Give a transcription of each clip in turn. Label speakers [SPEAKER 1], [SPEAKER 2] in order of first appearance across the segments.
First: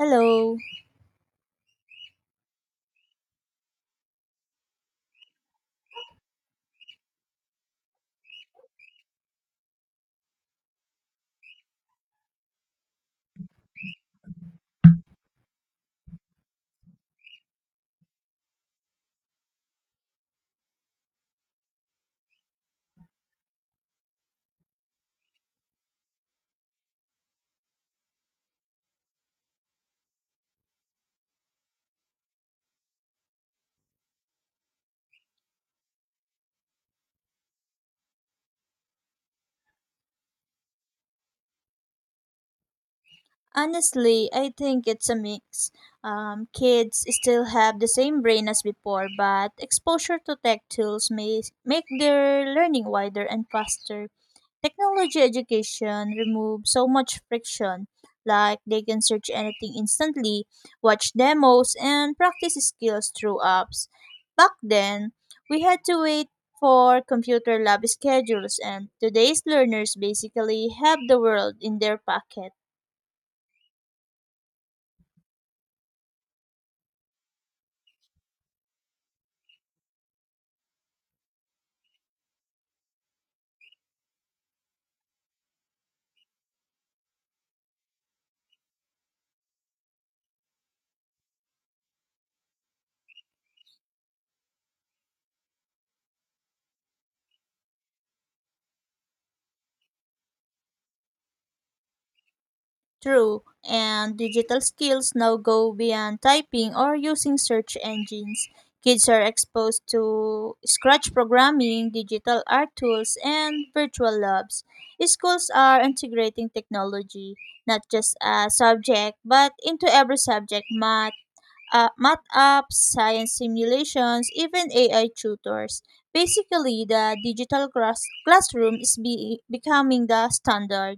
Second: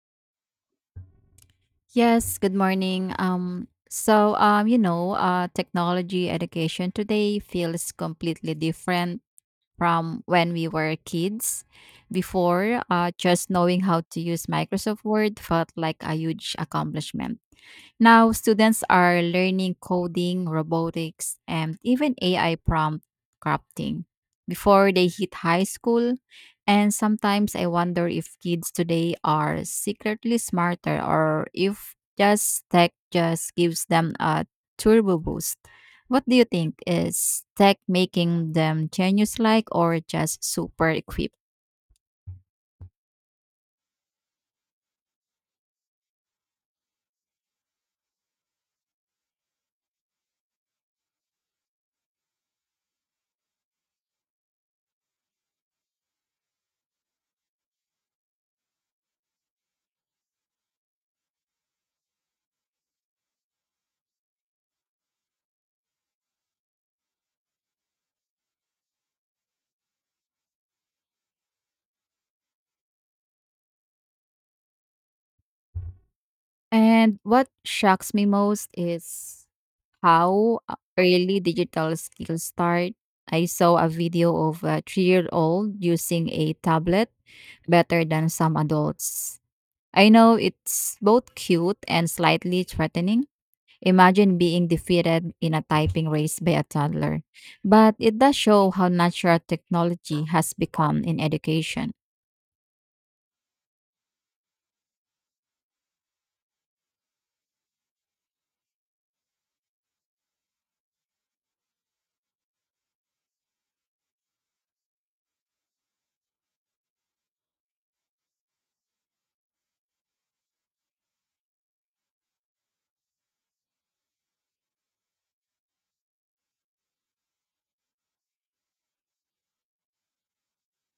[SPEAKER 1] Hello.
[SPEAKER 2] Yes, good morning. Technology education today feels completely different from when we were kids. Before, just knowing how to use Microsoft Word felt like a huge accomplishment. Now, students are learning coding, robotics, and even AI prompt crafting before they hit high school. And sometimes I wonder if kids today are secretly smarter or if just tech just gives them a turbo boost. What do you think? Is tech making them genius like or just super equipped?
[SPEAKER 1] Honestly, I think it's a mix. Kids still have the same brain as before, but exposure to tech tools may make their learning wider and faster. Technology education removes so much friction, like they can search anything instantly, watch demos, and practice skills through apps. Back then, we had to wait for computer lab schedules, and today's learners basically have the world in their pocket.
[SPEAKER 2] And what shocks me most is how early digital skills start. I saw a video of a 3 year old using a tablet better than some adults. I know it's both cute and slightly threatening. Imagine being defeated in a typing race by a toddler. But it does show how natural technology has become in education.
[SPEAKER 1] True, and digital skills now go beyond typing or using search engines. Kids are exposed to Scratch programming, digital art tools, and virtual labs. Schools are integrating technology, not just a subject, but into every subject math, math apps, science simulations, even AI tutors. Basically, the digital classroom is becoming the standard.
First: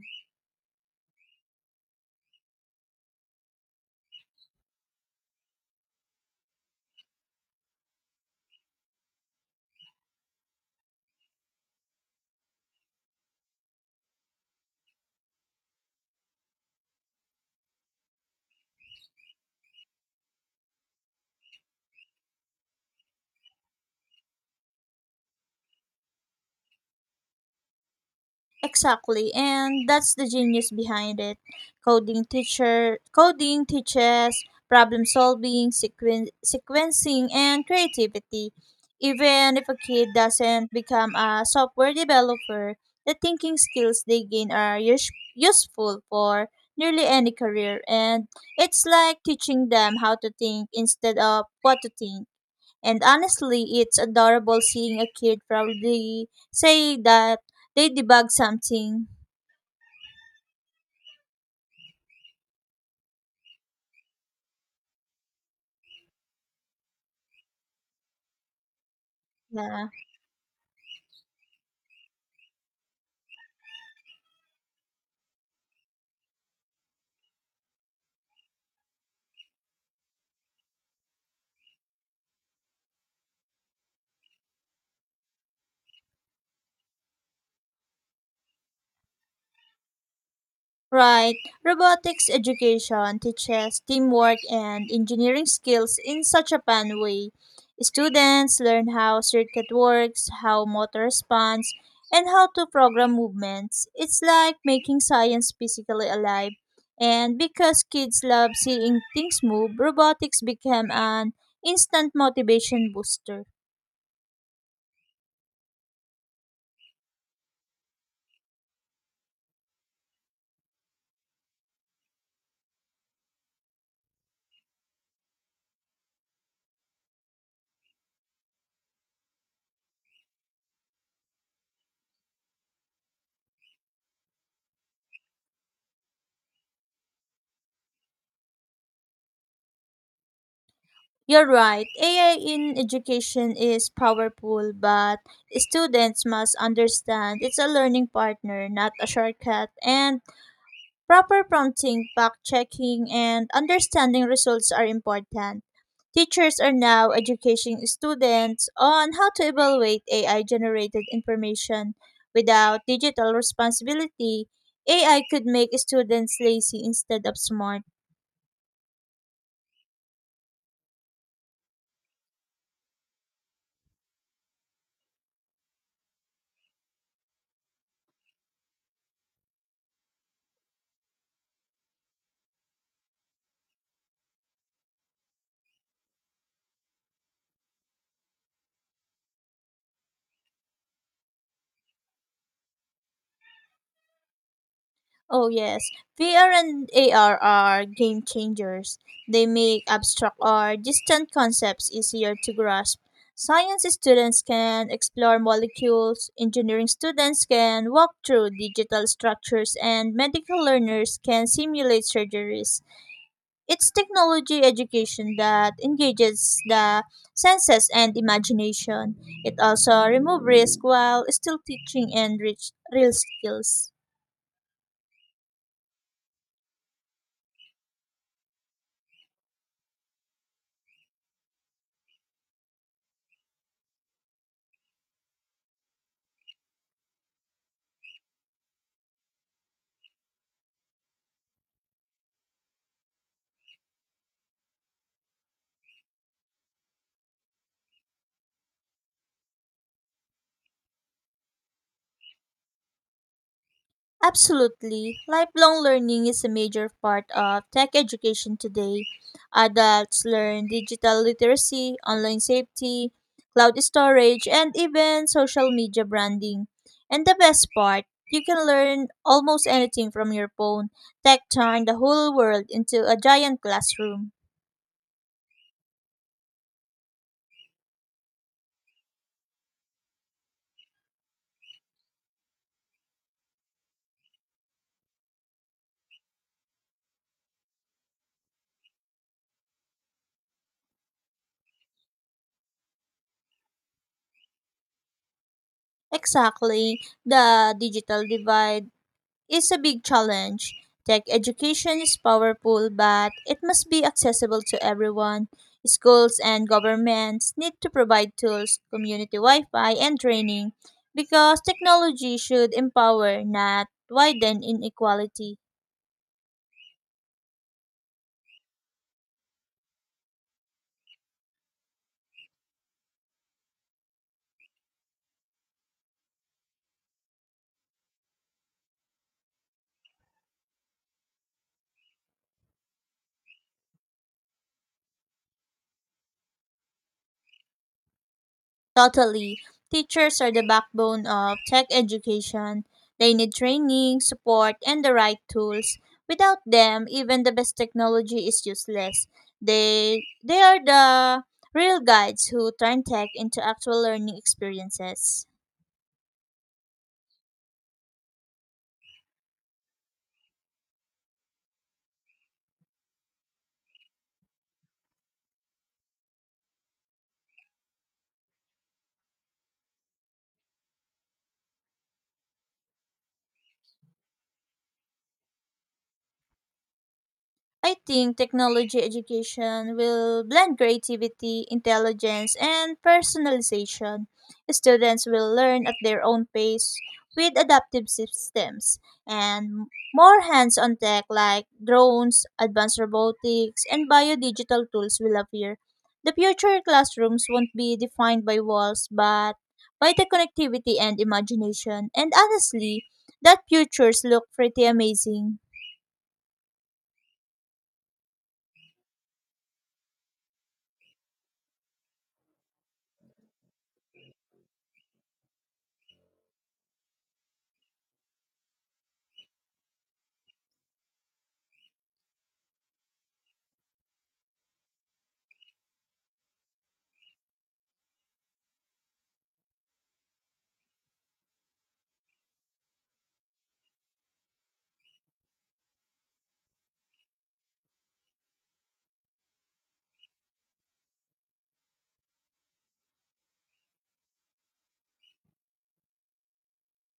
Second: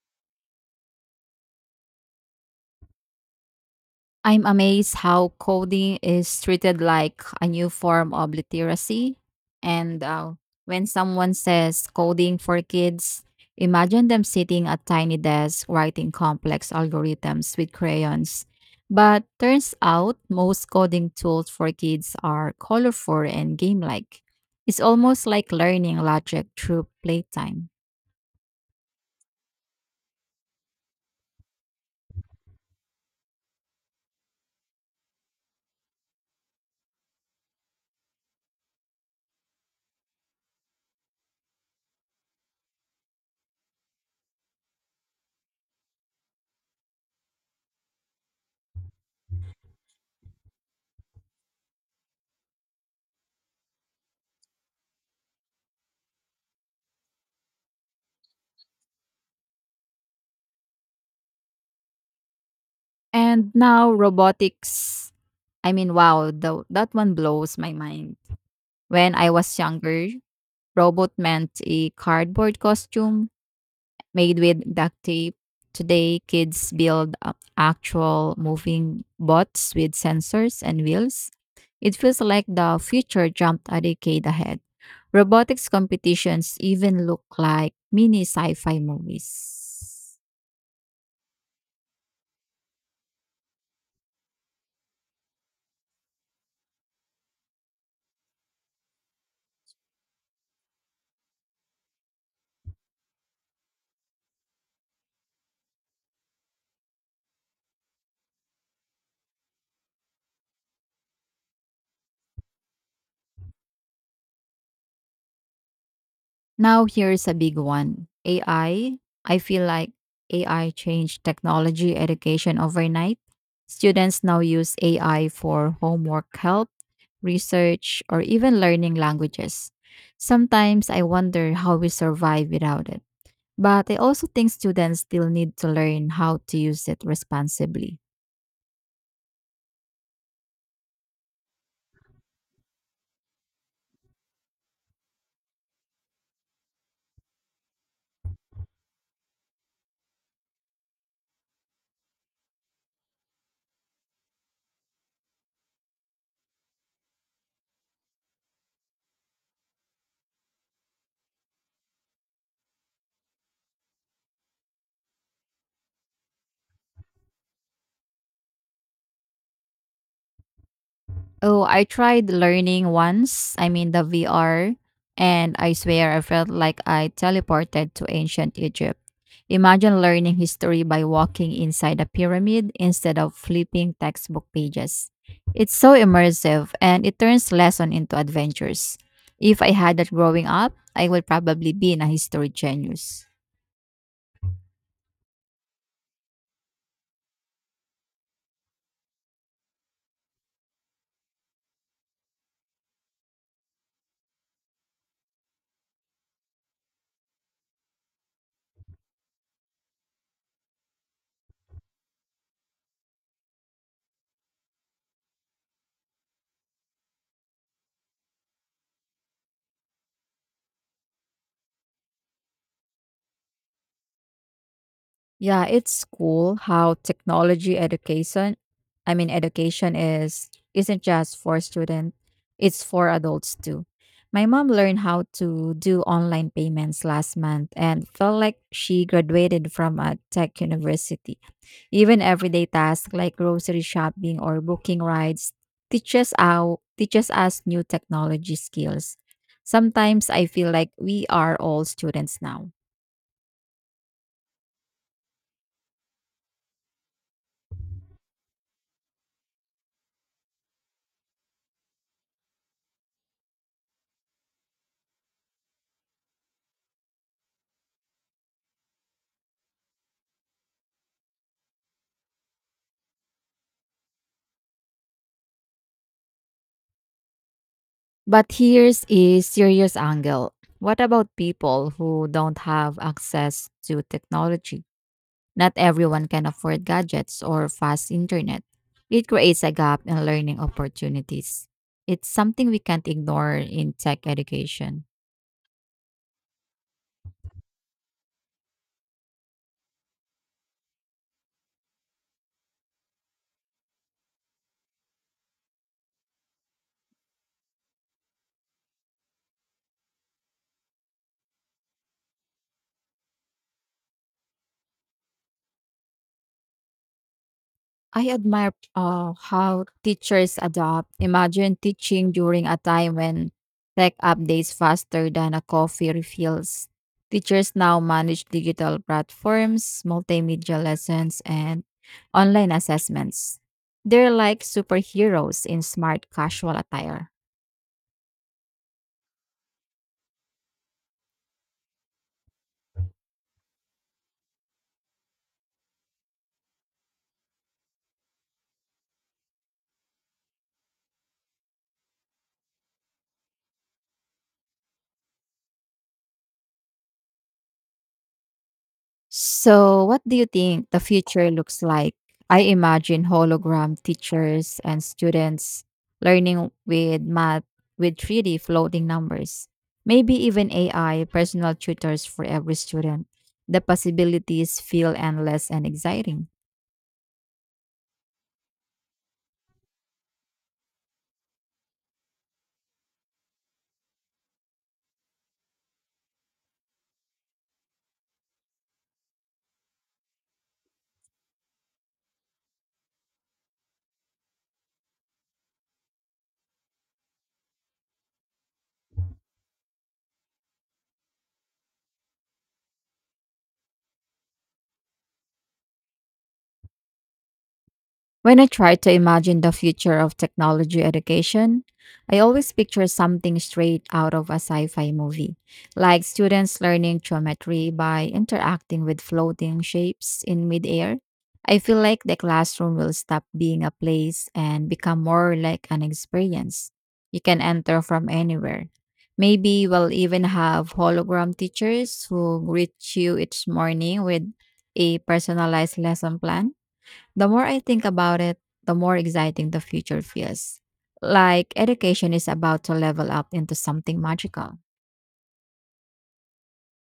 [SPEAKER 2] I'm amazed how coding is treated like a new form of literacy. And When someone says coding for kids, imagine them sitting at tiny desks writing complex algorithms with crayons. But turns out most coding tools for kids are colorful and game like. It's almost like learning logic through playtime.
[SPEAKER 1] Exactly, and that's the genius behind it. Coding teaches problem solving, sequencing, and creativity. Even if a kid doesn't become a software developer, the thinking skills they gain are useful for nearly any career, and it's like teaching them how to think instead of what to think. And honestly, it's adorable seeing a kid proudly say that they debugged something.
[SPEAKER 2] And now robotics. I mean, wow, that one blows my mind. When I was
[SPEAKER 1] Yeah.
[SPEAKER 2] younger, robot meant a cardboard costume made with duct tape. Today, kids build up actual moving bots with sensors and wheels. It feels like the future jumped a decade ahead. Robotics competitions even look like mini sci fi movies.
[SPEAKER 1] Right. Robotics education teaches teamwork and engineering skills in such a fun way. Students learn how circuit works, how motor responds, and how to program movements. It's like making science physically alive. And because kids love seeing things move, robotics became an instant motivation booster.
[SPEAKER 2] Now here's a big one. AI. I feel like AI changed technology education overnight. Students now use AI for homework help, research, or even learning languages. Sometimes I wonder how we survive without it. But I also think students still need to learn how to use it responsibly.
[SPEAKER 1] You're right. AI in education is powerful, but students must understand it's a learning partner, not a shortcut. And proper prompting, fact checking, and understanding results are important. Teachers are now educating students on how to evaluate AI generated information. Without digital responsibility, AI could make students lazy instead of smart.
[SPEAKER 2] Oh, I tried learning once, I mean the VR, and I swear I felt like I teleported to ancient Egypt. Imagine learning history by walking inside a pyramid instead of flipping textbook pages. It's so immersive and it turns lesson into adventures. If I had that growing up, I would probably be in a history genius.
[SPEAKER 1] Oh yes, VR and AR are game changers. They make abstract or distant concepts easier to grasp. Science students can explore molecules, engineering students can walk through digital structures, and medical learners can simulate surgeries. It's technology education that engages the senses and imagination. It also removes risk while still teaching and rich real skills.
[SPEAKER 2] Yeah, it's cool how technology education, I mean education is isn't just for students, it's for adults too. My mom learned how to do online payments last month and felt like she graduated from a tech university. Even everyday tasks like grocery shopping or booking rides teaches us new technology skills. Sometimes I feel like we are all students now.
[SPEAKER 1] Absolutely. Lifelong learning is a major part of tech education today. Adults learn digital literacy, online safety, cloud storage, and even social media branding. And the best part, you can learn almost anything from your phone. Tech turned the whole world into a giant classroom.
[SPEAKER 2] But here's a serious angle. What about people who don't have access to technology? Not everyone can afford gadgets or fast internet. It creates a gap in learning opportunities. It's something we can't ignore in tech education.
[SPEAKER 1] Exactly. The digital divide is a big challenge. Tech education is powerful, but it must be accessible to everyone. Schools and governments need to provide tools, community Wi Fi, and training because technology should empower, not widen inequality.
[SPEAKER 2] I admire how teachers adopt. Imagine teaching during a time when tech updates faster than a coffee refills. Teachers now manage digital platforms, multimedia lessons, and online assessments. They're like superheroes in smart casual attire.
[SPEAKER 1] Totally. Teachers are the backbone of tech education. They need training, support, and the right tools. Without them, even the best technology is useless. They are the real guides who turn tech into actual learning experiences.
[SPEAKER 2] So, what do you think the future looks like? I imagine hologram teachers and students learning with math with 3D floating numbers. Maybe even AI personal tutors for every student. The possibilities feel endless and exciting.
[SPEAKER 1] I think technology education will blend creativity, intelligence, and personalization. Students will learn at their own pace with adaptive systems and more hands on tech like drones, advanced robotics, and biodigital tools will appear. The future classrooms won't be defined by walls but by the connectivity and imagination. And honestly, that futures look pretty amazing.
[SPEAKER 2] When I try to imagine the future of technology education, I always picture something straight out of a sci fi movie, like students learning geometry by interacting with floating shapes in midair. I feel like the classroom will stop being a place and become more like an experience you can enter from anywhere. Maybe we'll even have hologram teachers who greet you each morning with a personalized lesson plan. The more I think about it, the more exciting the future feels. Like education is about to level up into something magical.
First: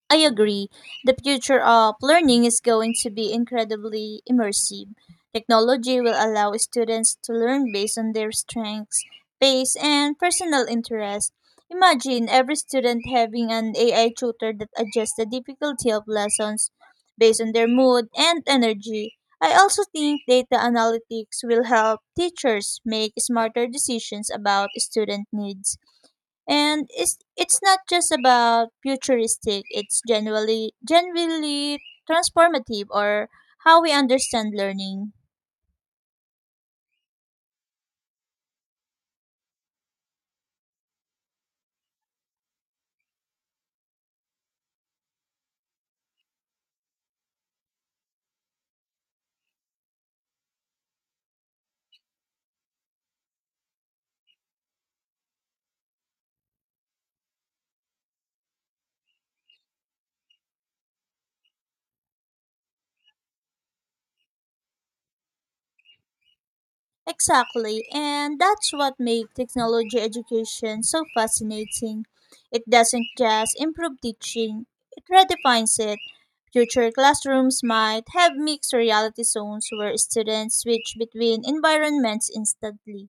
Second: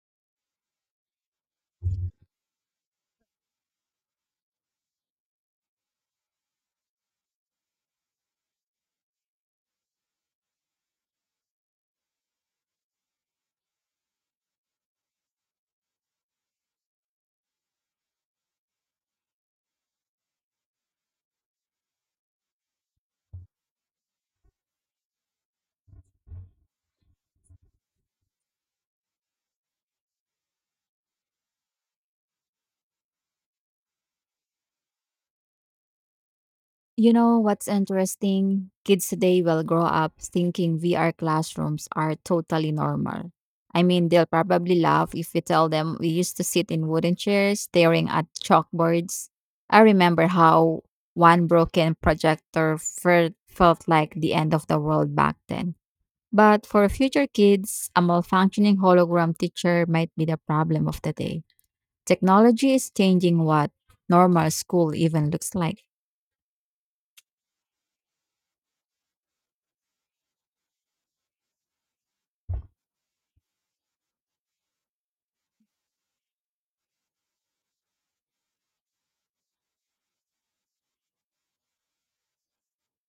[SPEAKER 1] I agree. The future of learning is going to be incredibly immersive. Technology will allow students to learn based on their strengths, pace, and personal interests. Imagine every student having an AI tutor that adjusts the difficulty of lessons based on their mood and energy. I also think data analytics will help teachers make smarter decisions about student needs, and it's not just about futuristic, it's generally transformative or how we understand learning.
[SPEAKER 2] You know what's interesting? Kids today will grow up thinking VR classrooms are totally normal. I mean, they'll probably laugh if we tell them we used to sit in wooden chairs staring at chalkboards. I remember how one broken felt like the end of the world back then. But for future kids, a malfunctioning hologram teacher might be the problem of the day. Technology is changing what normal school even looks like.
[SPEAKER 1] Exactly, and that's what makes technology education so fascinating. It doesn't just improve teaching, it redefines it. Future classrooms might have mixed reality zones where students switch between environments instantly.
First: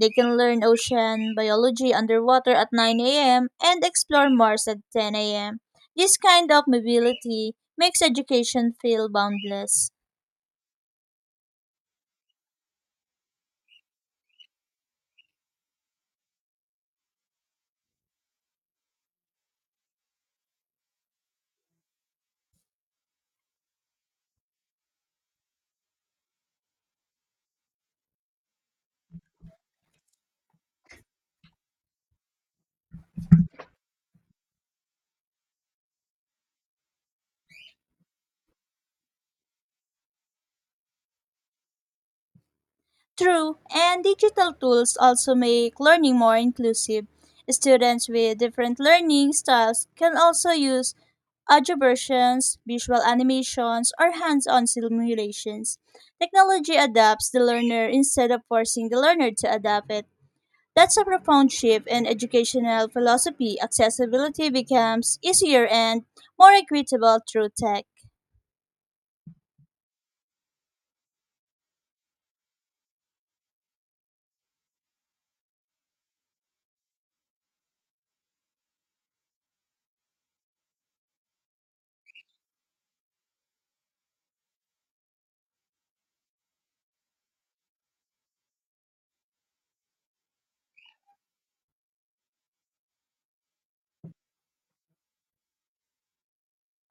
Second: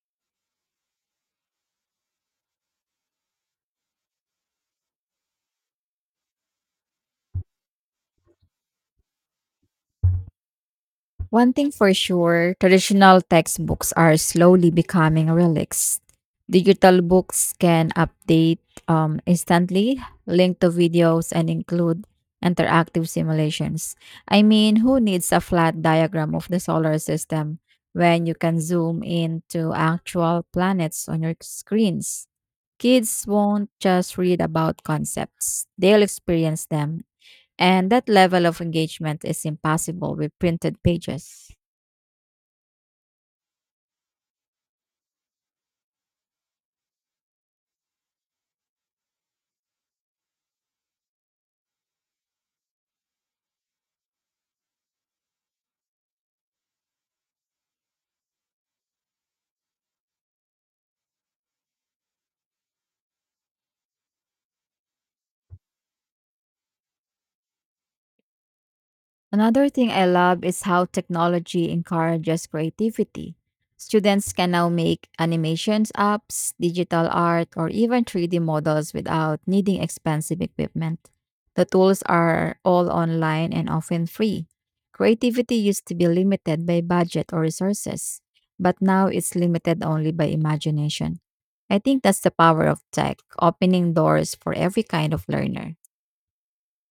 [SPEAKER 1] They can learn ocean biology underwater at 9 a.m. and explore Mars at 10 a.m. This kind of mobility makes education feel boundless.
[SPEAKER 2] One thing for sure, traditional textbooks are slowly becoming relics. Digital books can update instantly, link to videos, and include interactive simulations. I mean, who needs a flat diagram of the solar system when you can zoom into actual planets on your screens? Kids won't just read about concepts, they'll experience them. And that level of engagement is impossible with printed pages.
[SPEAKER 1] True, and digital tools also make learning more inclusive. Students with different learning styles can also use audio versions, visual animations, or hands-on simulations. Technology adapts the learner instead of forcing the learner to adapt it. That's a profound shift in educational philosophy. Accessibility becomes easier and more equitable through tech.
[SPEAKER 2] Another thing I love is how technology encourages creativity. Students can now make animations apps, digital art, or even 3D models without needing expensive equipment. The tools are all online and often free. Creativity used to be limited by budget or resources, but now it's limited only by imagination. I think that's the power of tech, opening doors for every kind of learner.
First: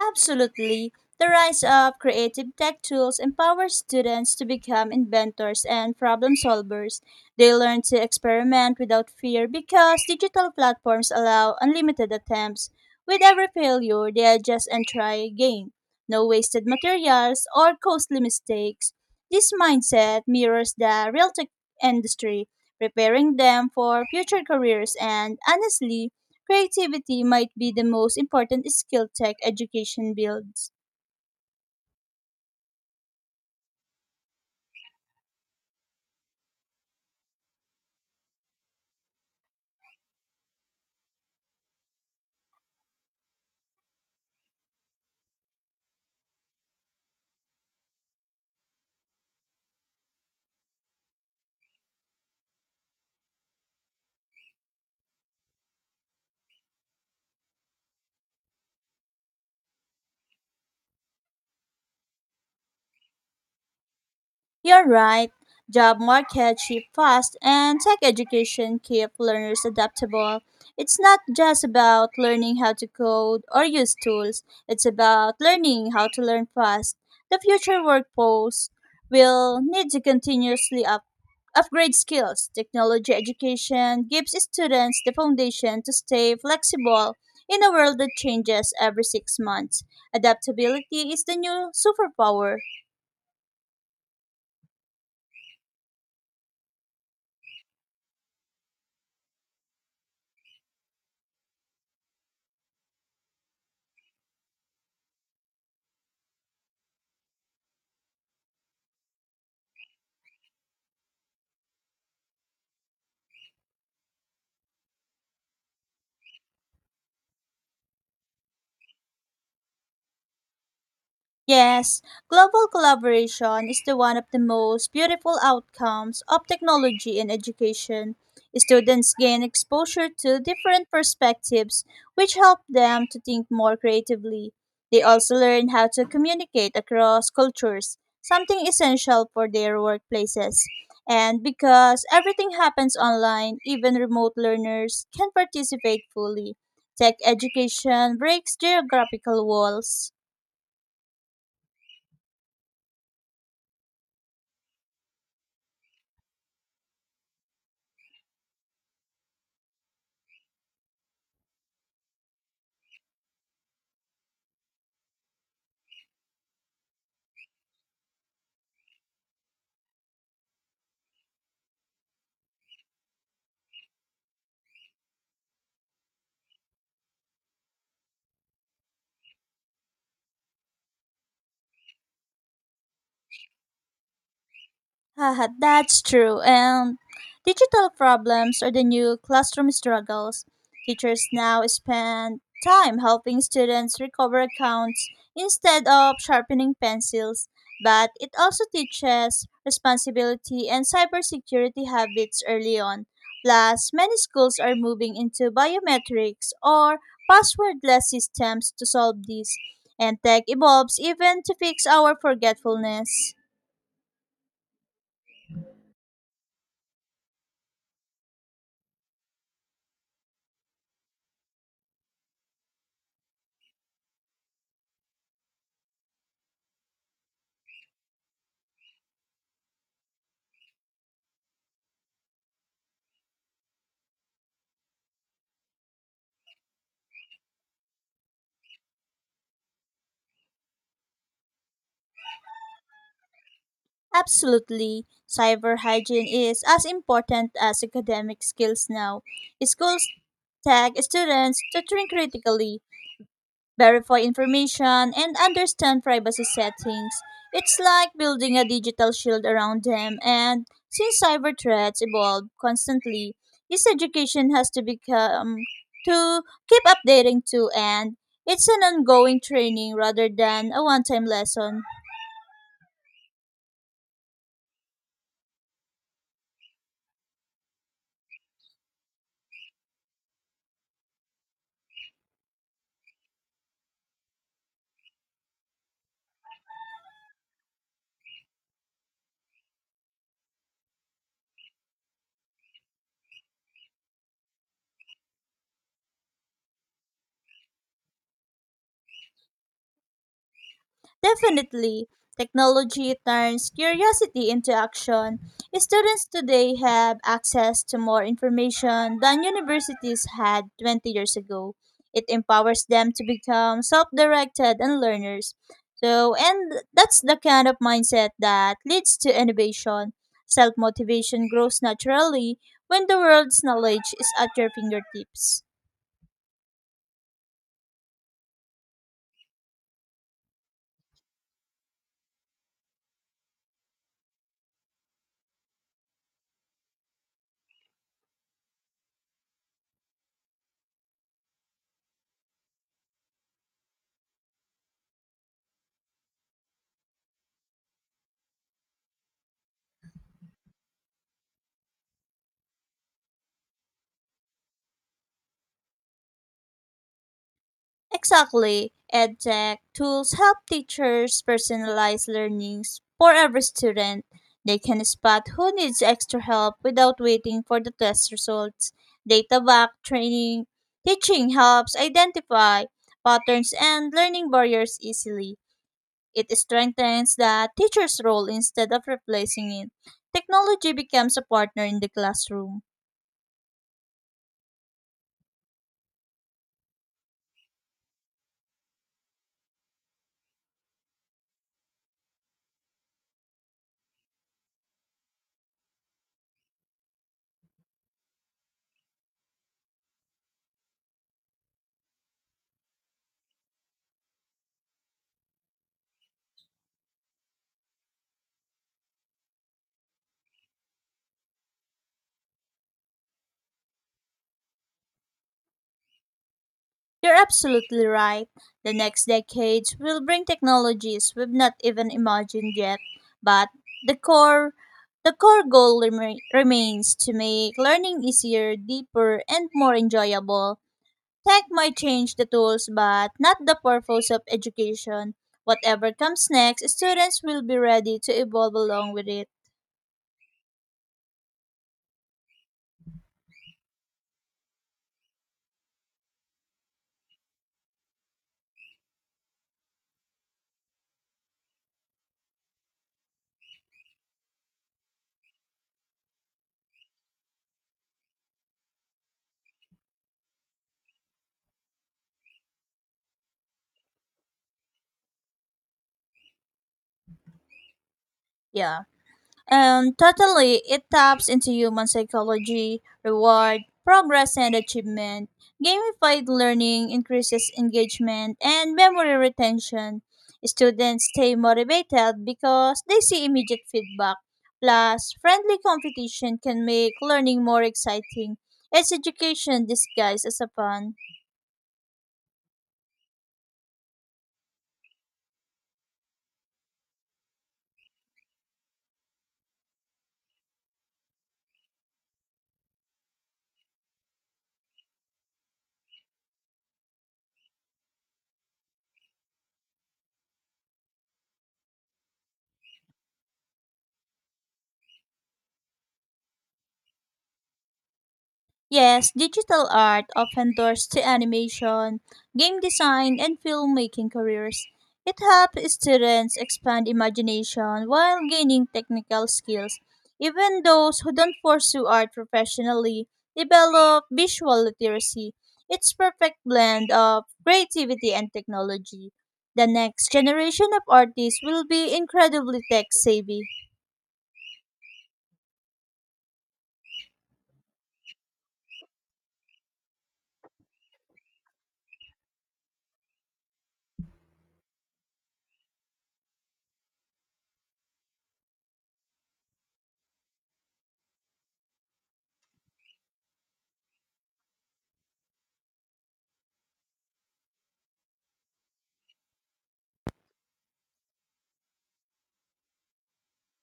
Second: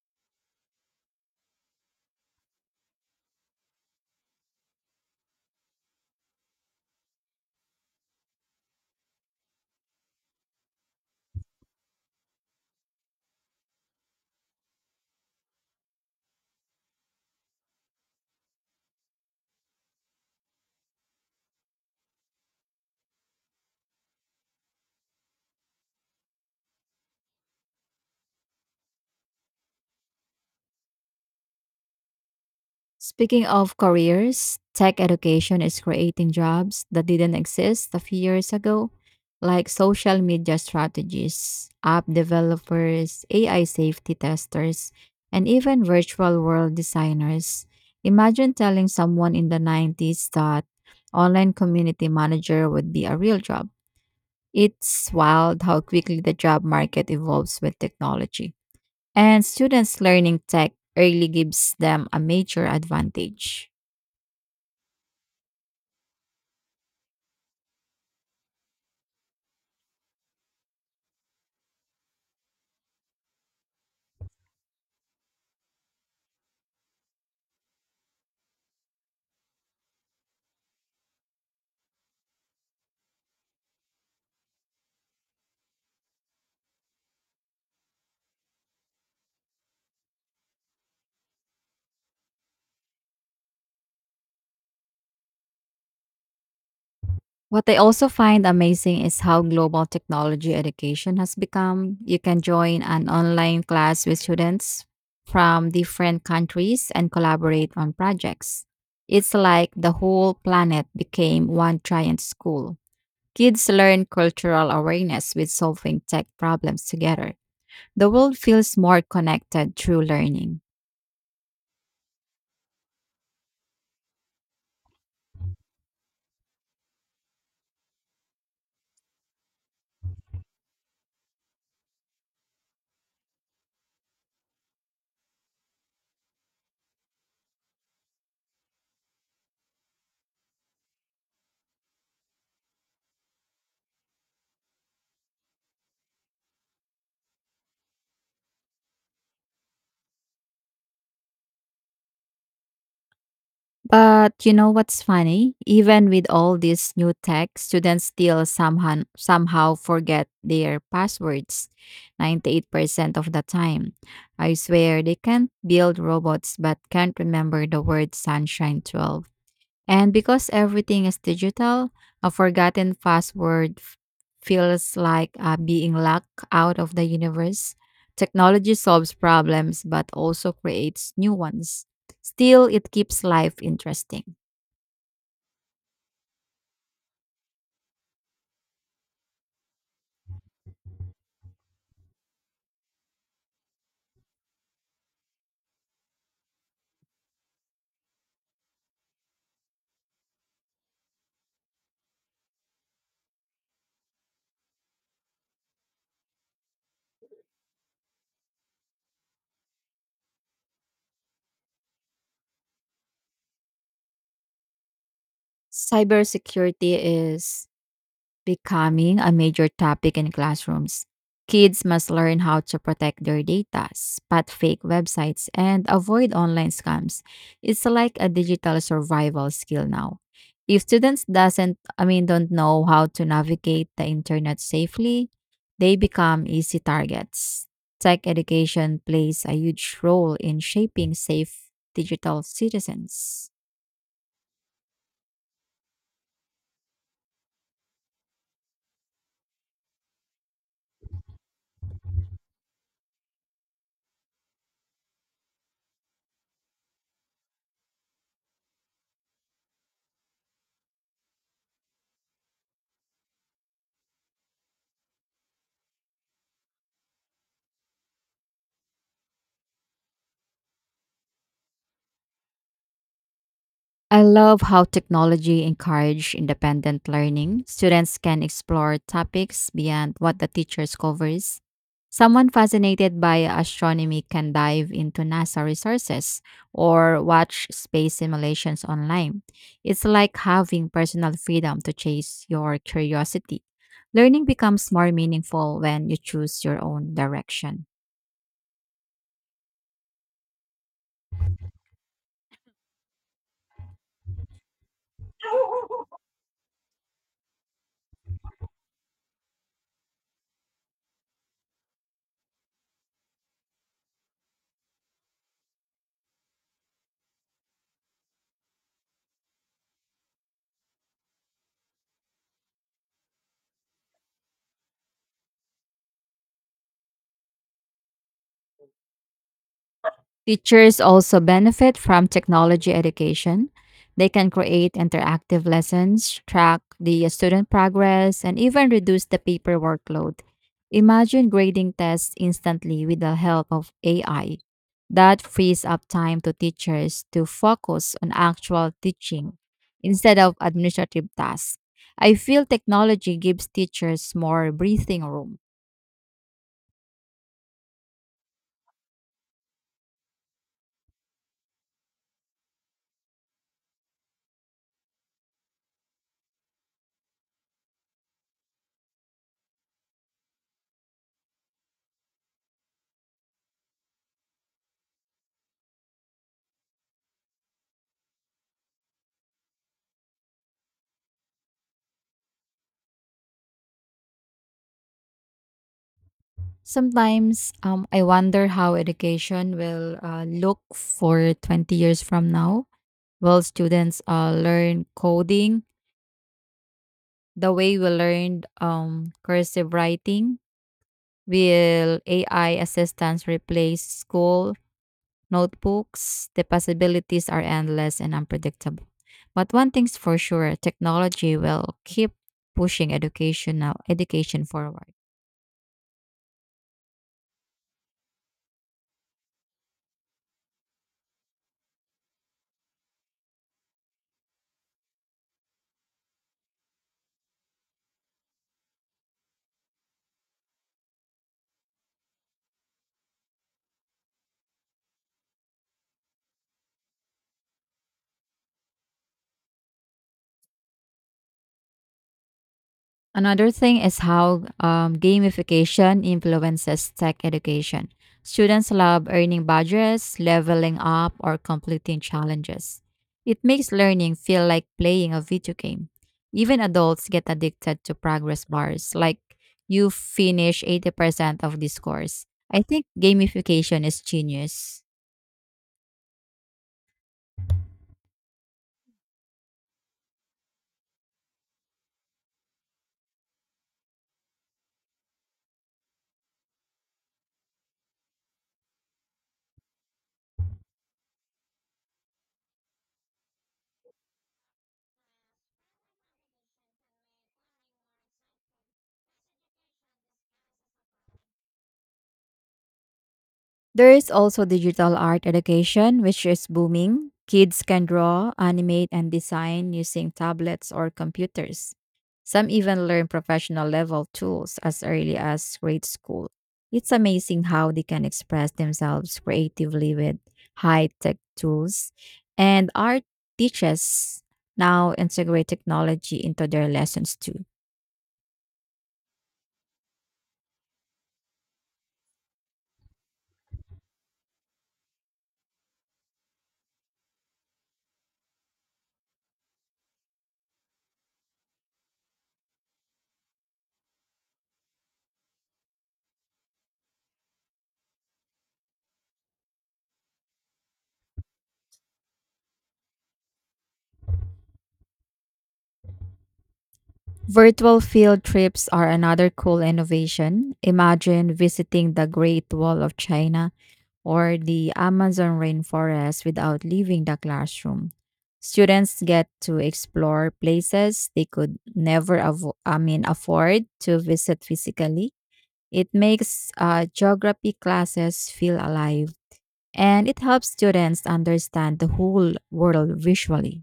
[SPEAKER 1] Absolutely. The rise of creative tech tools empowers students to become inventors and problem solvers. They learn to experiment without fear because digital platforms allow unlimited attempts. With every failure, they adjust and try again. No wasted materials or costly mistakes. This mindset mirrors the real tech industry, preparing them for future careers, and honestly, creativity might be the most important skill tech education builds.
[SPEAKER 2] Speaking of careers, tech education is creating jobs that didn't exist a few years ago, like social media strategies, app developers, AI safety testers, and even virtual world designers. Imagine telling someone in the 90s that online community manager would be a real job. It's wild how quickly the job market evolves with technology. And students learning tech early gives them a major advantage.
[SPEAKER 1] You're right. Job market shift fast and tech education keep learners adaptable. It's not just about learning how to code or use tools. It's about learning how to learn fast. The future workforce will need to continuously upgrade skills. Technology education gives students the foundation to stay flexible in a world that changes every 6 months. Adaptability is the new superpower.
[SPEAKER 2] What I also find amazing is how global technology education has become. You can join an online class with students from different countries and collaborate on projects. It's like the whole planet became one giant school. Kids learn cultural awareness with solving tech problems together. The world feels more connected through learning.
[SPEAKER 1] Yes, global collaboration is the one of the most beautiful outcomes of technology in education. Students gain exposure to different perspectives, which help them to think more creatively. They also learn how to communicate across cultures, something essential for their workplaces. And because everything happens online, even remote learners can participate fully. Tech education breaks geographical walls.
[SPEAKER 2] But you know what's funny? Even with all this new tech, students still somehow forget their passwords 98% of the time. I swear they can't build robots but can't remember the word sunshine 12. And because everything is digital, a feels like being locked out of the universe. Technology solves problems but also creates new ones. Still, it keeps life interesting.
[SPEAKER 1] Haha, that's true. And digital problems are the new classroom struggles. Teachers now spend time helping students recover accounts instead of sharpening pencils, but it also teaches responsibility and cybersecurity habits early on. Plus, many schools are moving into biometrics or passwordless systems to solve these, and tech evolves even to fix our forgetfulness.
[SPEAKER 2] Cybersecurity is becoming a major topic in classrooms. Kids must learn how to protect their data, spot fake websites, and avoid online scams. It's like a digital survival skill now. If students doesn't I mean don't know how to navigate the internet safely, they become easy targets. Tech education plays a huge role in shaping safe digital citizens.
[SPEAKER 1] Absolutely. Cyber hygiene is as important as academic skills now. Schools tag students to think critically, verify information, and understand privacy settings. It's like building a digital shield around them, and since cyber threats evolve constantly, this education has to become to keep updating too, and it's an ongoing training rather than a one-time lesson.
[SPEAKER 2] I love how technology encourages independent learning. Students can explore topics beyond what the teachers covers. Someone fascinated by astronomy can dive into NASA resources or watch space simulations online. It's like having personal freedom to chase your curiosity. Learning becomes more meaningful when you choose your own direction.
[SPEAKER 1] Definitely, technology turns curiosity into action. Students today have access to more information than universities had 20 years ago. It empowers them to become self directed and learners. So, and that's the kind of mindset that leads to innovation. Self motivation grows naturally when the world's knowledge is at your fingertips.
[SPEAKER 2] Teachers also benefit from technology education. They can create interactive lessons, track the student progress, and even reduce the paper workload. Imagine grading tests instantly with the help of AI. That frees up time to teachers to focus on actual teaching instead of administrative tasks. I feel technology gives teachers more breathing room.
[SPEAKER 1] Exactly. EdTech tools help teachers personalize learnings for every student. They can spot who needs extra help without waiting for the test results. Data backed training teaching helps identify patterns and learning barriers easily. It strengthens the teacher's role instead of replacing it. Technology becomes a partner in the classroom.
[SPEAKER 2] Sometimes I wonder how education will look for 20 years from now. Will students learn coding the way we learned cursive writing? Will AI assistants replace school notebooks? The possibilities are endless and unpredictable. But one thing's for sure technology will keep pushing education forward.
[SPEAKER 1] You're absolutely right. The next decades will bring technologies we've not even imagined yet, but the core the core goal remains to make learning easier, deeper, and more enjoyable. Tech might change the tools, but not the purpose of education. Whatever comes next, students will be ready to evolve along with it.
[SPEAKER 2] Another thing is how gamification influences tech education. Students love earning badges, leveling up, or completing challenges. It makes learning feel like playing a video game. Even adults get addicted to progress bars, like you finish 80% of this course. I think gamification is genius.
[SPEAKER 1] Yeah. And totally, it taps into human psychology, reward, progress, and achievement. Gamified learning increases engagement and memory retention. Students stay motivated because they see immediate feedback. Plus, friendly competition can make learning more exciting. It's education disguised as a fun.
[SPEAKER 2] There is also digital art education, which is booming. Kids can draw, animate, and design using tablets or computers. Some even learn professional level tools as early as grade school. It's amazing how they can express themselves creatively with high tech tools. And art teachers now integrate technology into their lessons too.
[SPEAKER 1] Yes, digital art often doors to animation, game design, and filmmaking careers. It helps students expand imagination while gaining technical skills. Even those who don't pursue art professionally develop visual literacy. It's perfect blend of creativity and technology. The next generation of artists will be incredibly tech savvy.
[SPEAKER 2] Virtual field trips are another cool innovation. Imagine visiting the Great Wall of China or the Amazon rainforest without leaving the classroom. Students get to explore places they could never afford to visit physically. It makes geography classes feel alive and it helps students understand the whole world visually.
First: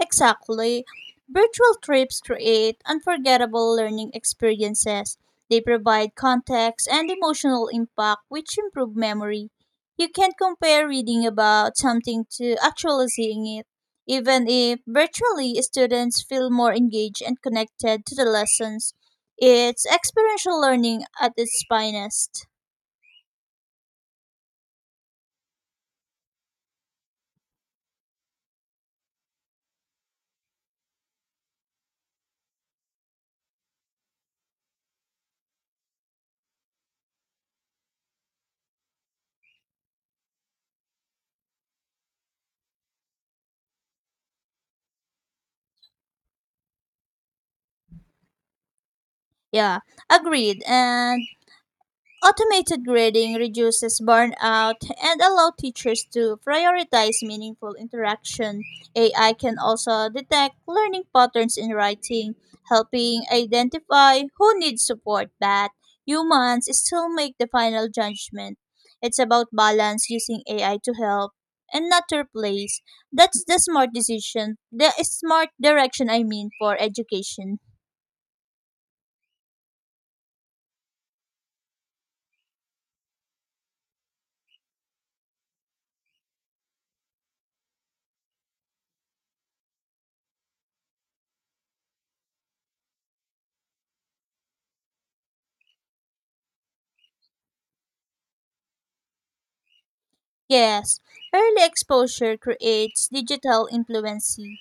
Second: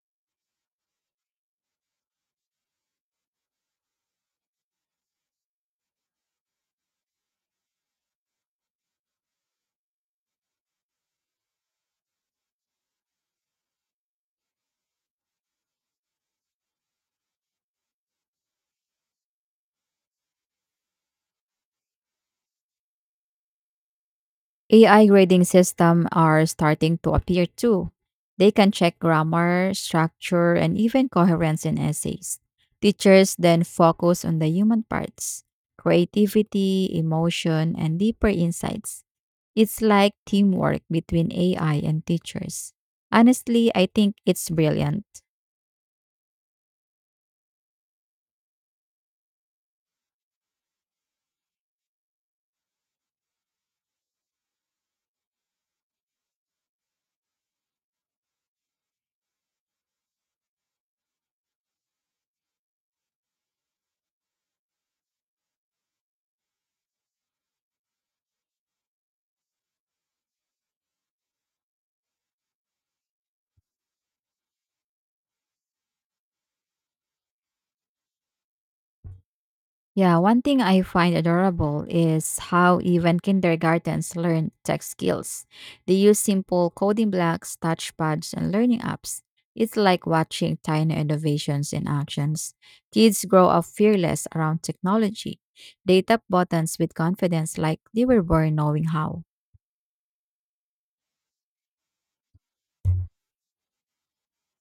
[SPEAKER 1] Exactly. Virtual trips create unforgettable learning experiences. They provide context and emotional impact, which improve memory. You can't compare reading about something to actually seeing it. Even if virtually, students feel more engaged and connected to the lessons. It's experiential learning at its finest.
[SPEAKER 2] AI grading systems are starting to appear too. They can check grammar, structure, and even coherence in essays. Teachers then focus on the human parts, creativity, emotion, and deeper insights. It's like teamwork between AI and teachers. Honestly, I think it's brilliant.
[SPEAKER 1] Yeah, agreed. And automated grading reduces burnout and allow teachers to prioritize meaningful interaction. AI can also detect learning patterns in writing, helping identify who needs support, but humans still make the final judgment. It's about balance using AI to help and not to replace. That's the smart decision, the smart direction I mean for education.
[SPEAKER 2] Yeah, one thing I find adorable is how even kindergartens learn tech skills. They use simple coding blocks, touchpads, and learning apps. It's like watching tiny innovations in actions. Kids grow up fearless around technology. They tap buttons with confidence like they were born knowing how.
[SPEAKER 1] Yes, early exposure creates digital influency,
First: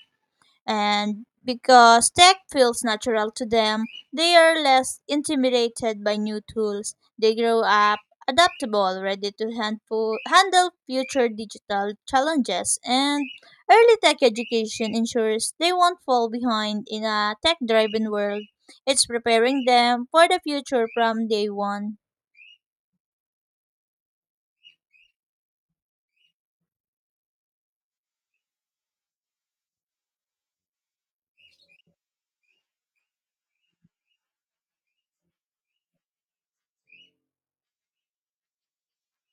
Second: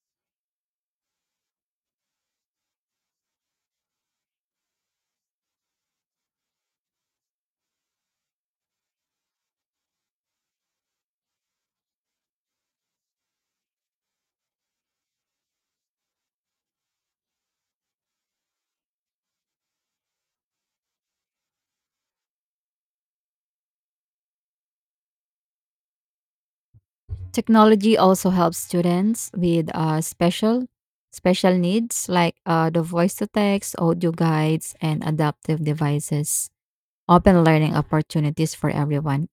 [SPEAKER 1] and because tech feels natural to them, they are less intimidated by new tools. They grow up adaptable, ready to handle future digital challenges, and early tech education ensures they won't fall behind in a tech driven world. It's preparing them for the future from day one.
[SPEAKER 2] Technology also helps students with special needs like the voice to text, audio guides, and adaptive devices. Open learning opportunities for everyone.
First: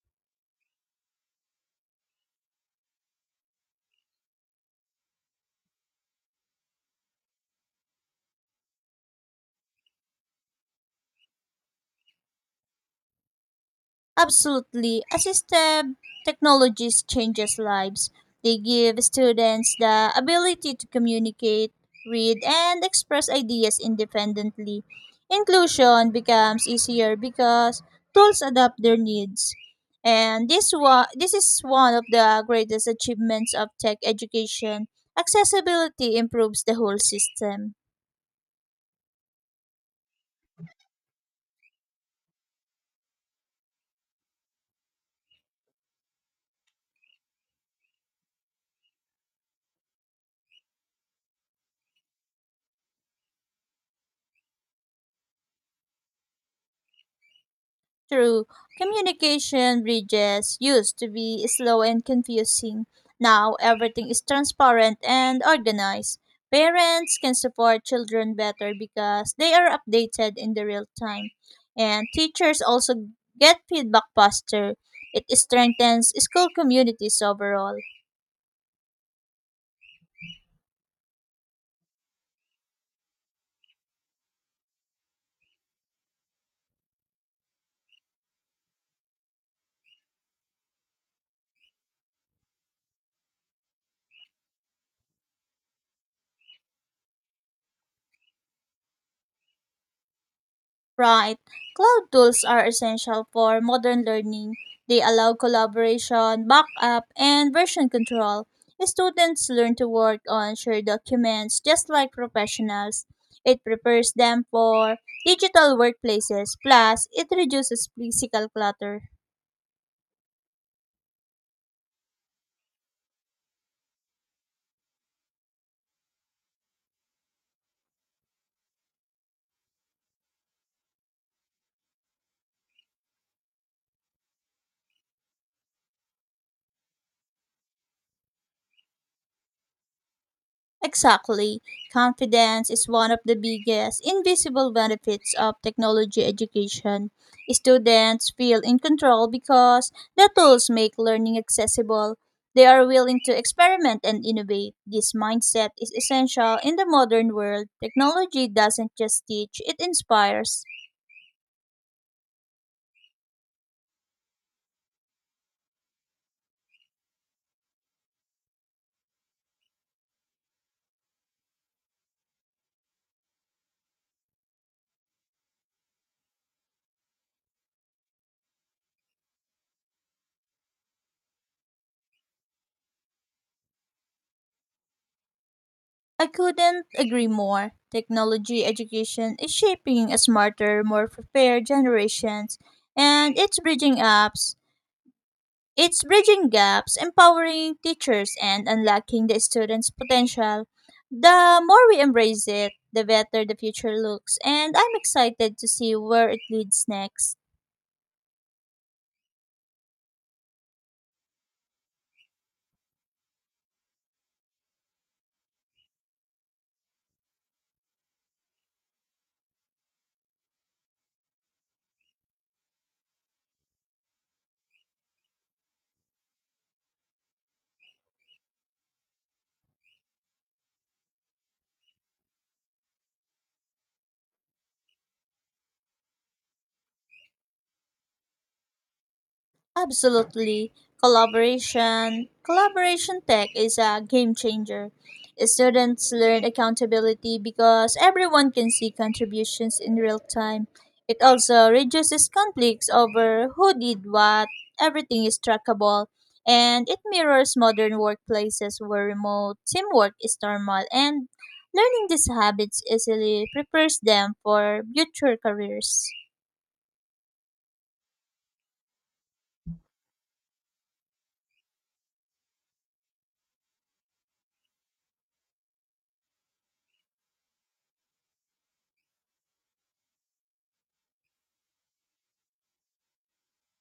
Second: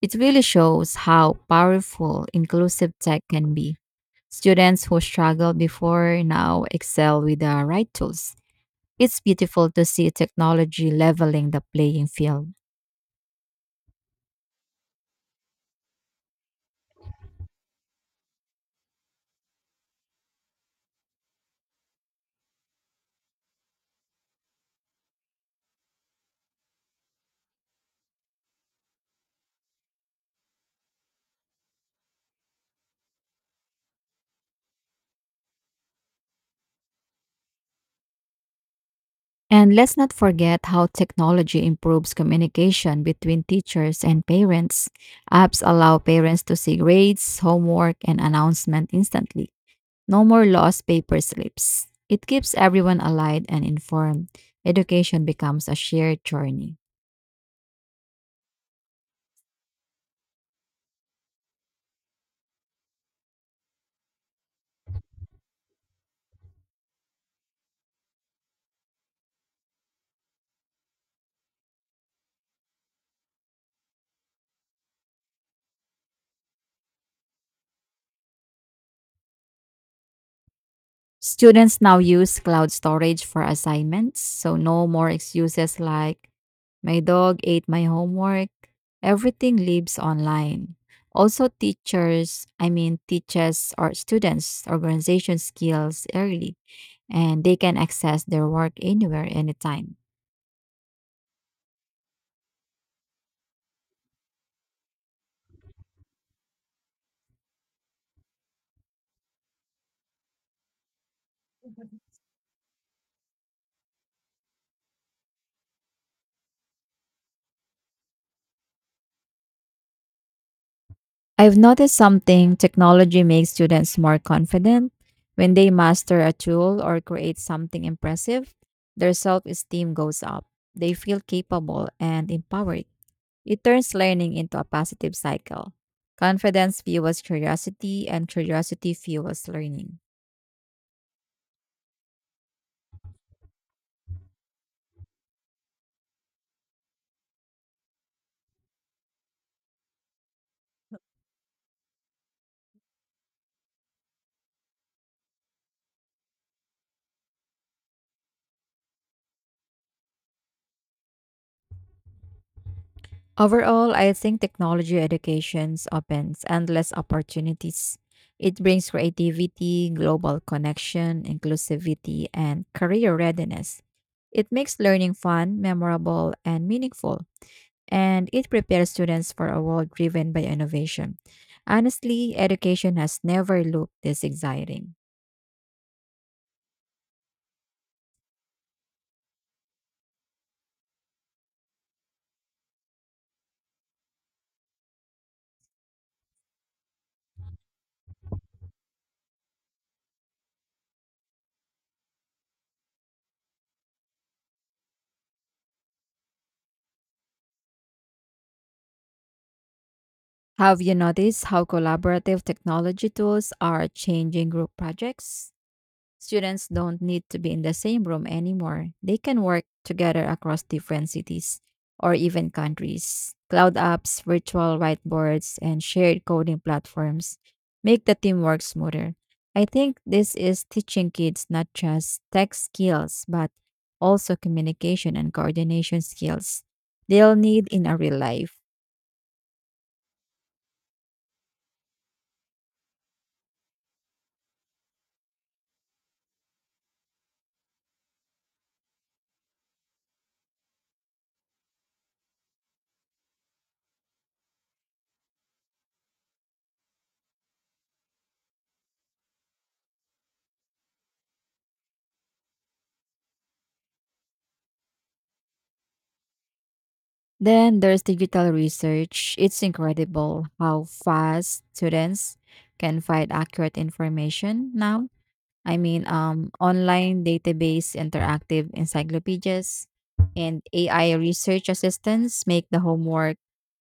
[SPEAKER 2] It really shows how powerful inclusive tech can be. Students who struggled before now excel with the right tools. It's beautiful to see technology leveling the playing field.
[SPEAKER 1] Absolutely. Assistive technologies changes lives. They give students the ability to communicate, read, and express ideas independently. Inclusion becomes easier because tools adapt their needs. And this is one of the greatest achievements of tech education. Accessibility improves the whole system.
[SPEAKER 2] And let's not forget how technology improves communication between teachers and parents. Apps allow parents to see grades, homework, and announcement instantly. No more lost paper slips. It keeps everyone allied and informed. Education becomes a shared journey.
[SPEAKER 1] True, communication bridges used to be slow and confusing. Now everything is transparent and organized. Parents can support children better because they are updated in the real time. And teachers also get feedback faster. It strengthens school communities overall.
[SPEAKER 2] Students now use cloud storage for assignments, so no more excuses like, my dog ate my homework. Everything lives online. Also, teachers, I mean, teaches or students, organization skills early, and they can access their work anywhere, anytime.
[SPEAKER 1] Right. Cloud tools are essential for modern learning. They allow collaboration, backup, and version control. Students learn to work on shared documents just like professionals. It prepares them for digital workplaces, plus, it reduces physical clutter.
[SPEAKER 2] I've noticed something technology makes students more confident. When they master a tool or create something impressive, their self esteem goes up. They feel capable and empowered. It turns learning into a positive cycle. Confidence fuels curiosity, and curiosity fuels learning.
[SPEAKER 1] Exactly. Confidence is one of the biggest invisible benefits of technology education. Students feel in control because the tools make learning accessible. They are willing to experiment and innovate. This mindset is essential in the modern world. Technology doesn't just teach, it inspires.
[SPEAKER 2] Overall, I think technology educations opens endless opportunities. It brings creativity, global connection, inclusivity, and career readiness. It makes learning fun, memorable, and meaningful, and it prepares students for a world driven by innovation. Honestly, education has never looked this exciting.
[SPEAKER 1] I couldn't agree more. Technology education is shaping a smarter, more prepared generations, and it's bridging gaps, empowering teachers, and unlocking the students' potential. The more we embrace it, the better the future looks, and I'm excited to see where it leads next.
[SPEAKER 2] Have you noticed how collaborative technology tools are changing group projects? Students don't need to be in the same room anymore. They can work together across different cities or even countries. Cloud apps, virtual whiteboards, and shared coding platforms make the teamwork smoother. I think this is teaching kids not just tech skills, but also communication and coordination skills they'll need in a real life.
[SPEAKER 1] Absolutely. Collaboration tech is a game changer. Students learn accountability because everyone can see contributions in real time. It also reduces conflicts over who did what. Everything is trackable. And it mirrors modern workplaces where remote teamwork is normal. And learning these habits easily prepares them for future careers.
[SPEAKER 2] Then there's digital research. It's incredible how fast students can find accurate information now. Online database, interactive encyclopedias, and AI research assistants make the homework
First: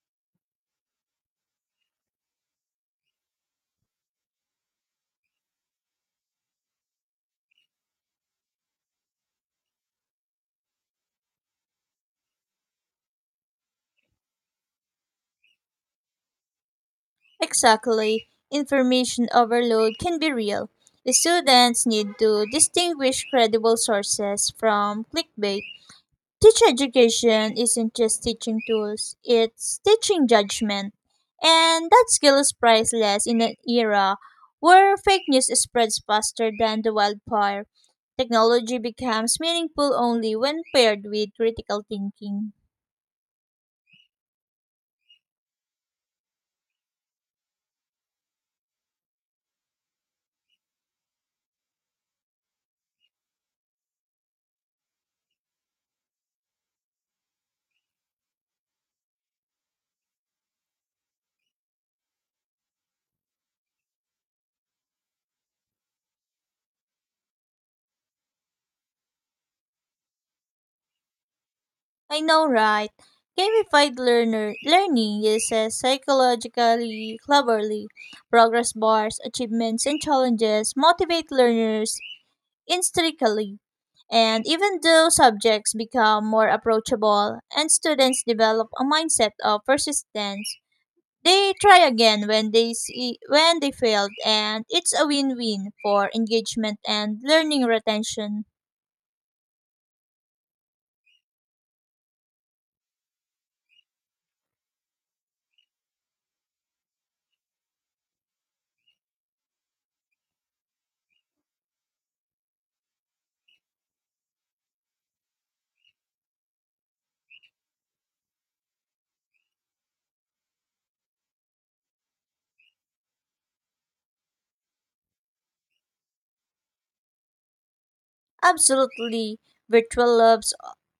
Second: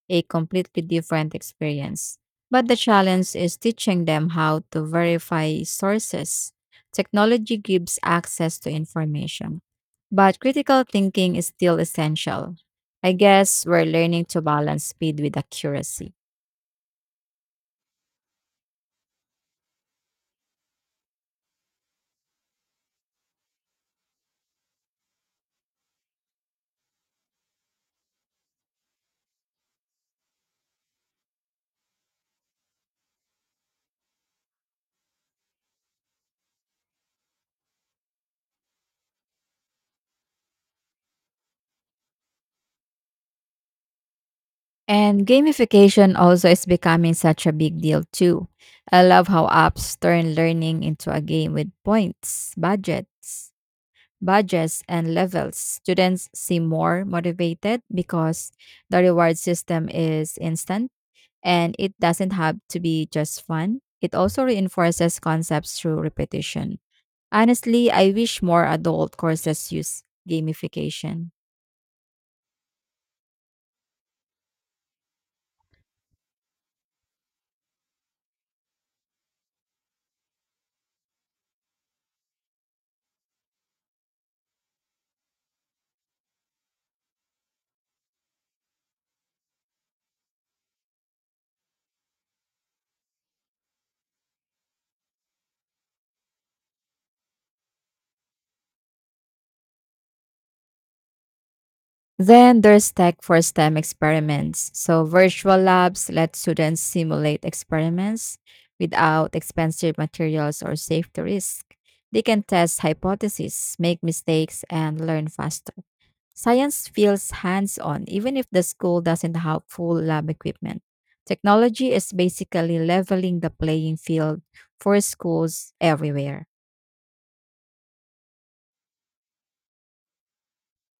[SPEAKER 2] a completely different experience. But the challenge is teaching them how to verify sources. Technology gives access to information, but critical thinking is still essential. I guess we're learning to balance speed with accuracy.
[SPEAKER 1] Exactly. Information overload can be real. The students need to distinguish credible sources from clickbait. Teacher education isn't just teaching tools, it's teaching judgment. And that skill is priceless in an era where fake news spreads faster than the wildfire. Technology becomes meaningful only when paired with critical thinking.
[SPEAKER 2] And gamification also is becoming such a big deal too. I love how apps turn learning into a game with points, budgets, and levels. Students seem more motivated because the reward system is instant and it doesn't have to be just fun. It also reinforces concepts through repetition. Honestly, I wish more adult courses use gamification.
[SPEAKER 1] I know, right? Gamified learner learning uses psychologically cleverly. Progress bars, achievements, and challenges motivate learners intrinsically. And even though subjects become more approachable and students develop a mindset of persistence, they try again when they see when they failed and it's a win-win for engagement and learning retention.
[SPEAKER 2] Then there's tech for STEM experiments. So, virtual labs let students simulate experiments without expensive materials or safety risk. They can test hypotheses, make mistakes, and learn faster. Science feels hands on, even if the school doesn't have full lab equipment. Technology is basically leveling the playing field for schools everywhere.
[SPEAKER 1] Absolutely, virtual labs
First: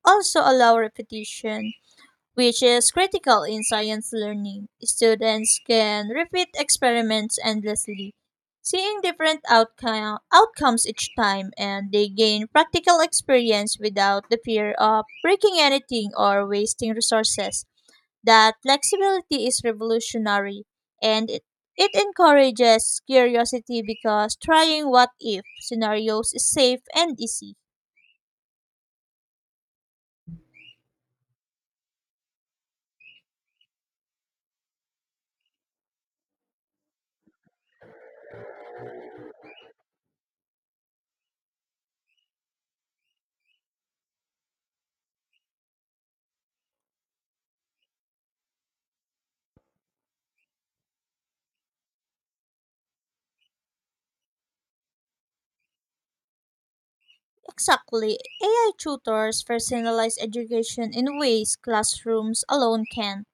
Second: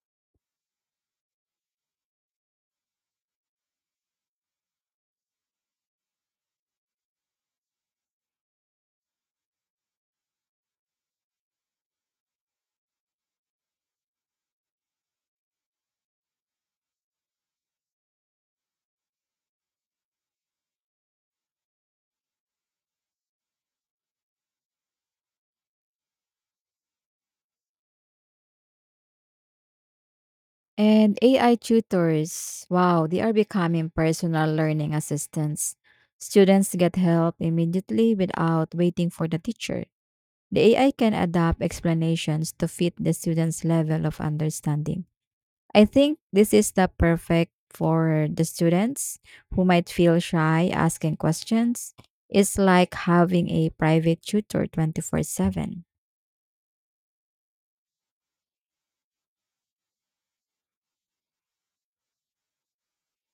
[SPEAKER 1] also allow repetition, which is critical in science learning. Students can repeat experiments endlessly, seeing different outcomes each time, and they gain practical experience without the fear of breaking anything or wasting resources. That flexibility is revolutionary, and it, it encourages curiosity because trying what if scenarios is safe and easy.
[SPEAKER 2] And AI tutors, wow, they are becoming personal learning assistants. Students get help immediately without waiting for the teacher. The AI can adapt explanations to fit the student's level of understanding. I think this is the perfect for the students who might feel shy asking questions. It's like having a private tutor 24/7.
[SPEAKER 1] Exactly. AI tutors personalize education in ways classrooms alone can't.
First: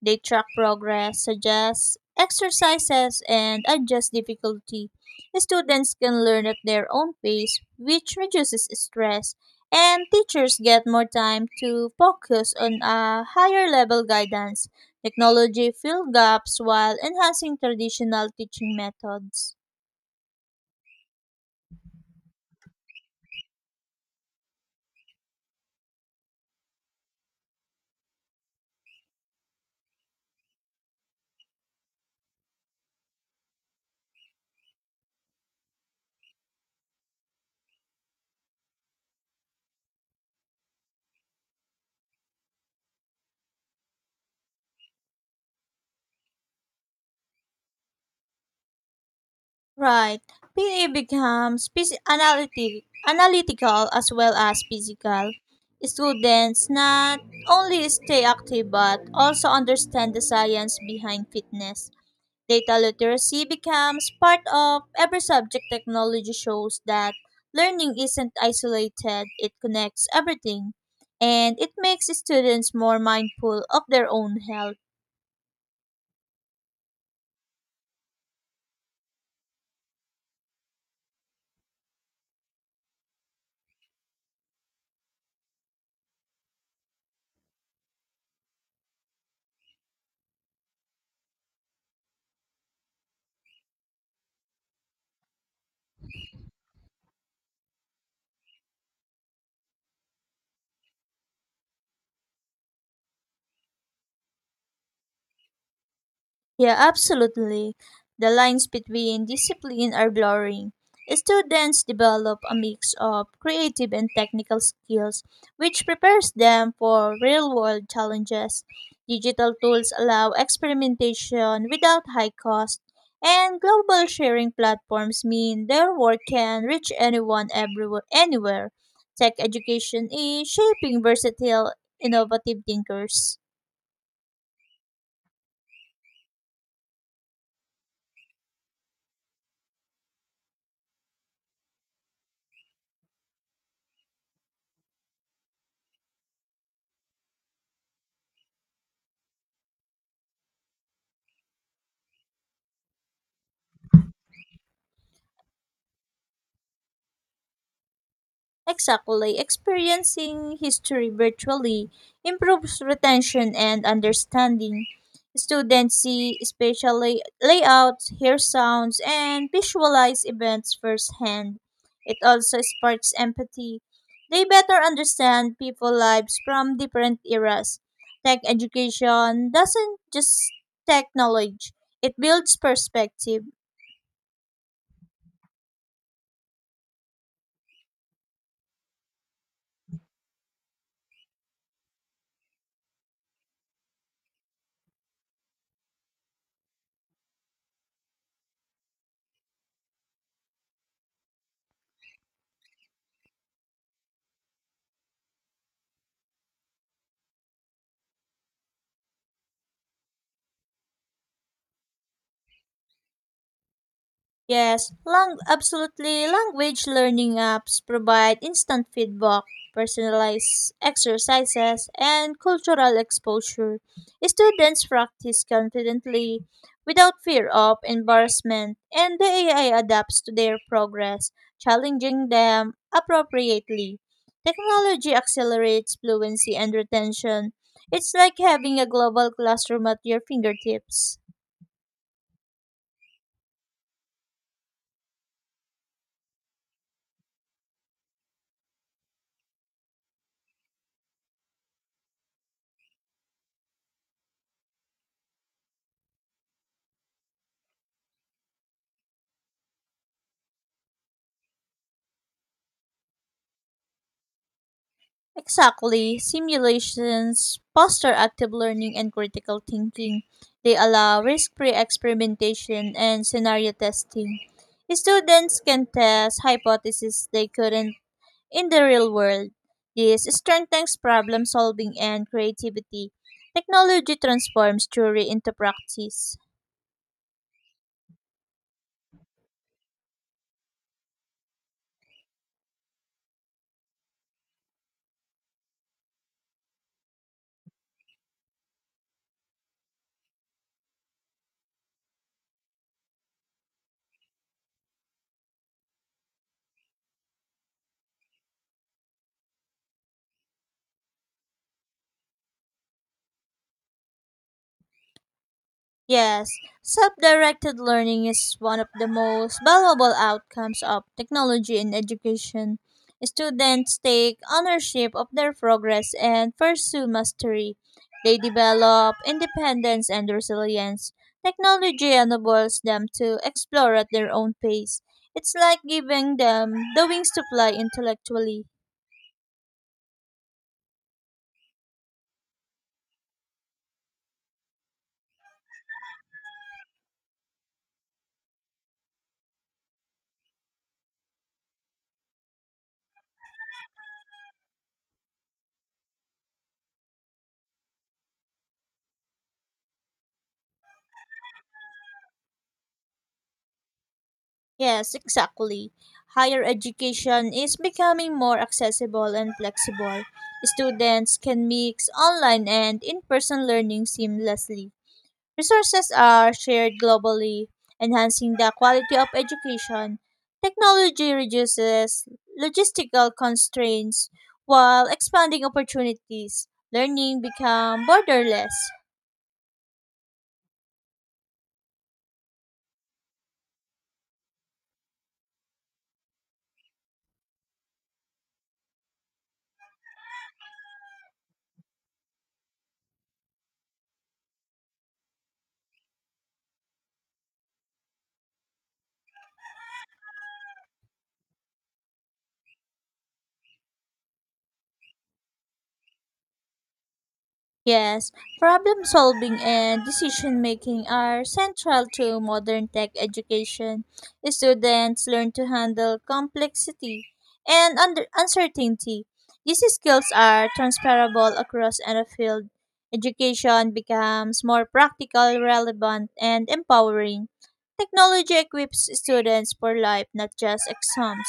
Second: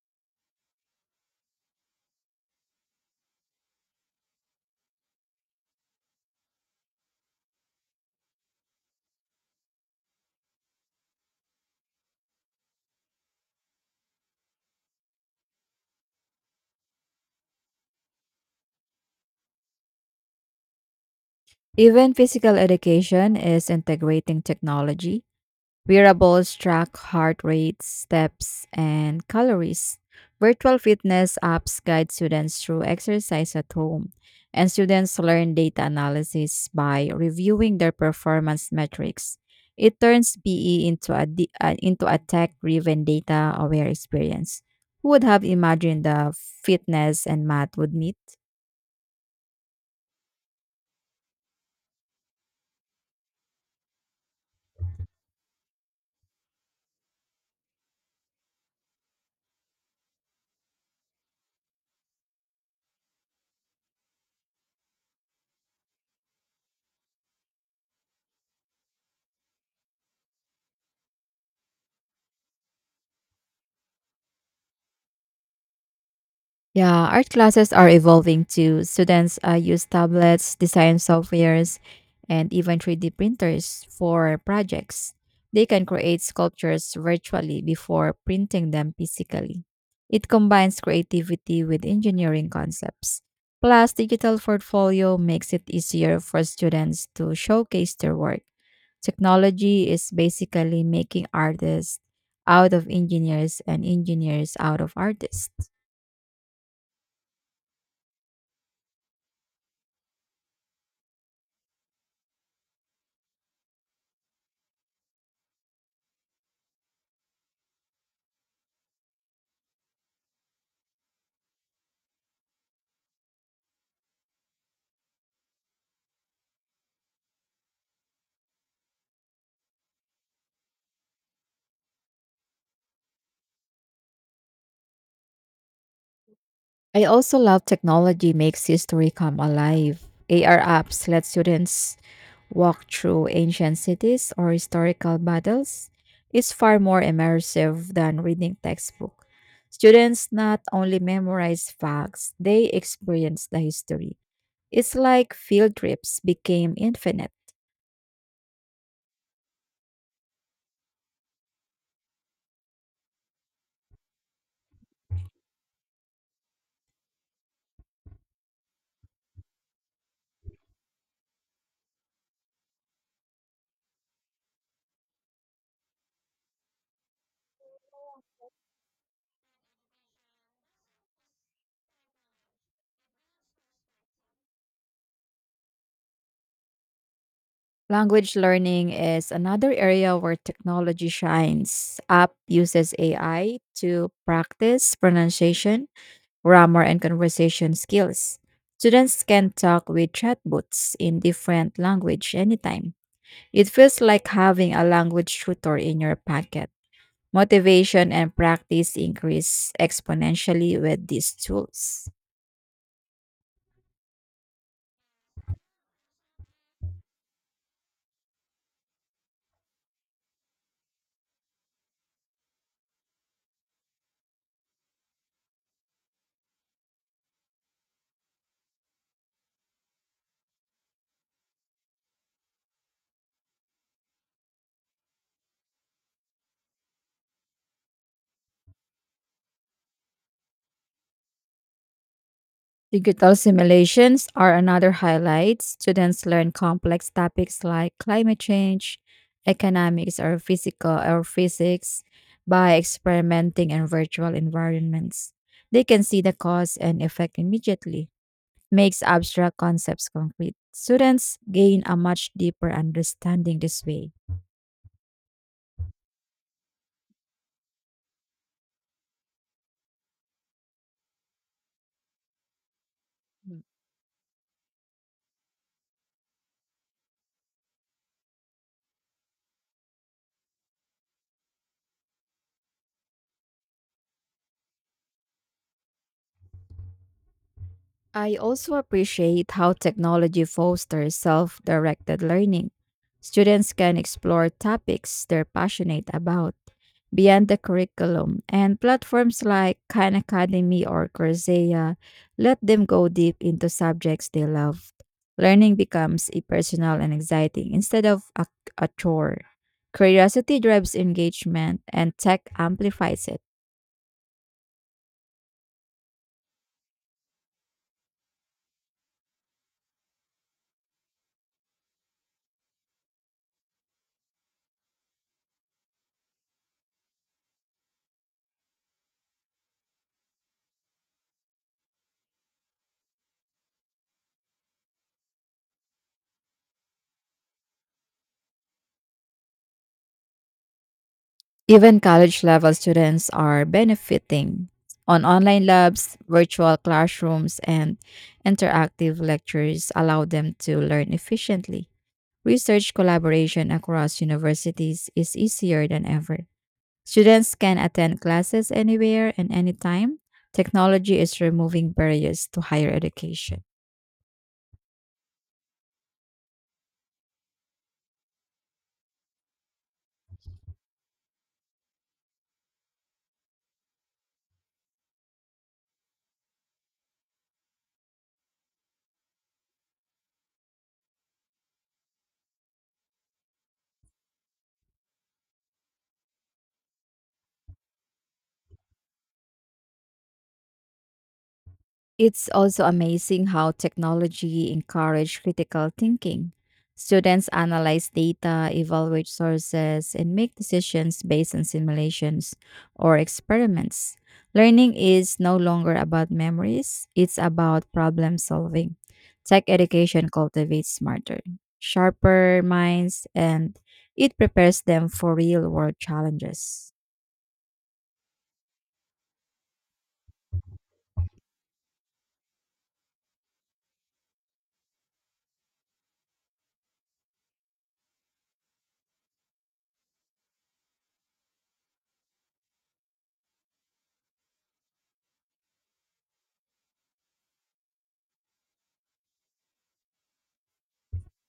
[SPEAKER 1] They track progress, suggest exercises, and adjust difficulty. Students can learn at their own pace, which reduces stress, and teachers get more time to focus on a higher level guidance. Technology fills gaps while enhancing traditional teaching methods.
[SPEAKER 2] Even physical education is integrating technology. Wearables track heart rate, steps, and calories. Virtual fitness apps guide students through exercise at home, and students learn data analysis by reviewing their performance metrics. It turns PE into into a tech driven data aware experience. Who would have imagined the fitness and math would meet?
[SPEAKER 1] Right. PE becomes analytic, analytical as well as physical. Students not only stay active but also understand the science behind fitness. Data literacy becomes part of every subject. Technology shows that learning isn't isolated, it connects everything, and it makes students more mindful of their own health.
[SPEAKER 2] Yeah, art classes are evolving too. Students use tablets, design softwares, and even 3D printers for projects. They can create sculptures virtually before printing them physically. It combines creativity with engineering concepts. Plus, digital portfolio makes it easier for students to showcase their work. Technology is basically making artists out of engineers and engineers out of artists.
[SPEAKER 1] Yeah, absolutely. The lines between discipline are blurring. Students develop a mix of creative and technical skills, which prepares them for real world challenges. Digital tools allow experimentation without high cost, and global sharing platforms mean their work can reach anywhere. Tech education is shaping versatile, innovative thinkers.
[SPEAKER 2] I also love technology makes history come alive. AR apps let students walk through ancient cities or historical battles. It's far more immersive than reading textbook. Students not only memorize facts, they experience the history. It's like field trips became infinite.
[SPEAKER 1] Exactly. Experiencing history virtually improves retention and understanding. Students see spatial layouts, hear sounds, and visualize events firsthand. It also sparks empathy. They better understand people lives from different eras. Tech education doesn't just tech knowledge, it builds perspective.
[SPEAKER 2] Language learning is another area where technology shines. App uses AI to practice pronunciation grammar, and conversation skills. Students can talk with chatbots in different language anytime. It feels like having a language tutor in your pocket. Motivation and practice increase exponentially with these tools.
[SPEAKER 1] Yes, absolutely. Language learning apps provide instant feedback, personalized exercises, and cultural exposure. Students practice confidently without fear of embarrassment, and the AI adapts to their progress, challenging them appropriately. Technology accelerates fluency and retention. It's like having a global classroom at your fingertips.
[SPEAKER 2] Digital simulations are another highlight. Students learn complex topics like climate change, economics, or physical or physics by experimenting in virtual environments. They can see the cause and effect immediately makes abstract concepts concrete. Students gain a much deeper understanding this way.
[SPEAKER 1] Exactly. Simulations foster active learning and critical thinking. They allow risk free experimentation and
[SPEAKER 2] Mm.
[SPEAKER 1] scenario testing. Students can test hypotheses they couldn't in the real world. This strengthens problem solving and creativity. Technology transforms theory into practice.
[SPEAKER 2] I also appreciate how technology fosters self directed learning. Students can explore topics they're passionate about beyond the curriculum, and platforms like Khan Academy or Coursera let them go deep into subjects they love. Learning becomes a personal and exciting instead of a chore. Curiosity drives engagement, and tech amplifies it.
[SPEAKER 1] Yes, self directed learning is one of the most valuable outcomes of technology in education. Students take ownership of their progress and pursue mastery. They develop independence and resilience. Technology enables them to explore at their own pace. It's like giving them the wings to fly intellectually.
[SPEAKER 2] Even college level students are benefiting on online labs, virtual classrooms, and interactive lectures allow them to learn efficiently. Research collaboration across universities is easier than ever. Students can attend classes anywhere and anytime. Technology is removing barriers to higher education.
[SPEAKER 1] Yes, exactly. Higher education is becoming more accessible and flexible. Students can mix online and in person learning seamlessly. Resources are shared globally, enhancing the quality of education. Technology reduces logistical constraints while expanding opportunities. Learning become borderless.
[SPEAKER 2] It's also amazing how technology encourages critical thinking. Students analyze data, evaluate sources, and make decisions based on simulations or experiments. Learning is no longer about memories, it's about problem solving. Tech education cultivates smarter, sharper minds, and it prepares them for real world challenges.
[SPEAKER 1] Yes, problem solving and decision making are central to modern tech education. Students learn to handle complexity and uncertainty. These skills are transferable across any field. Education becomes more practical, relevant, and empowering. Technology equips students for life, not just exams.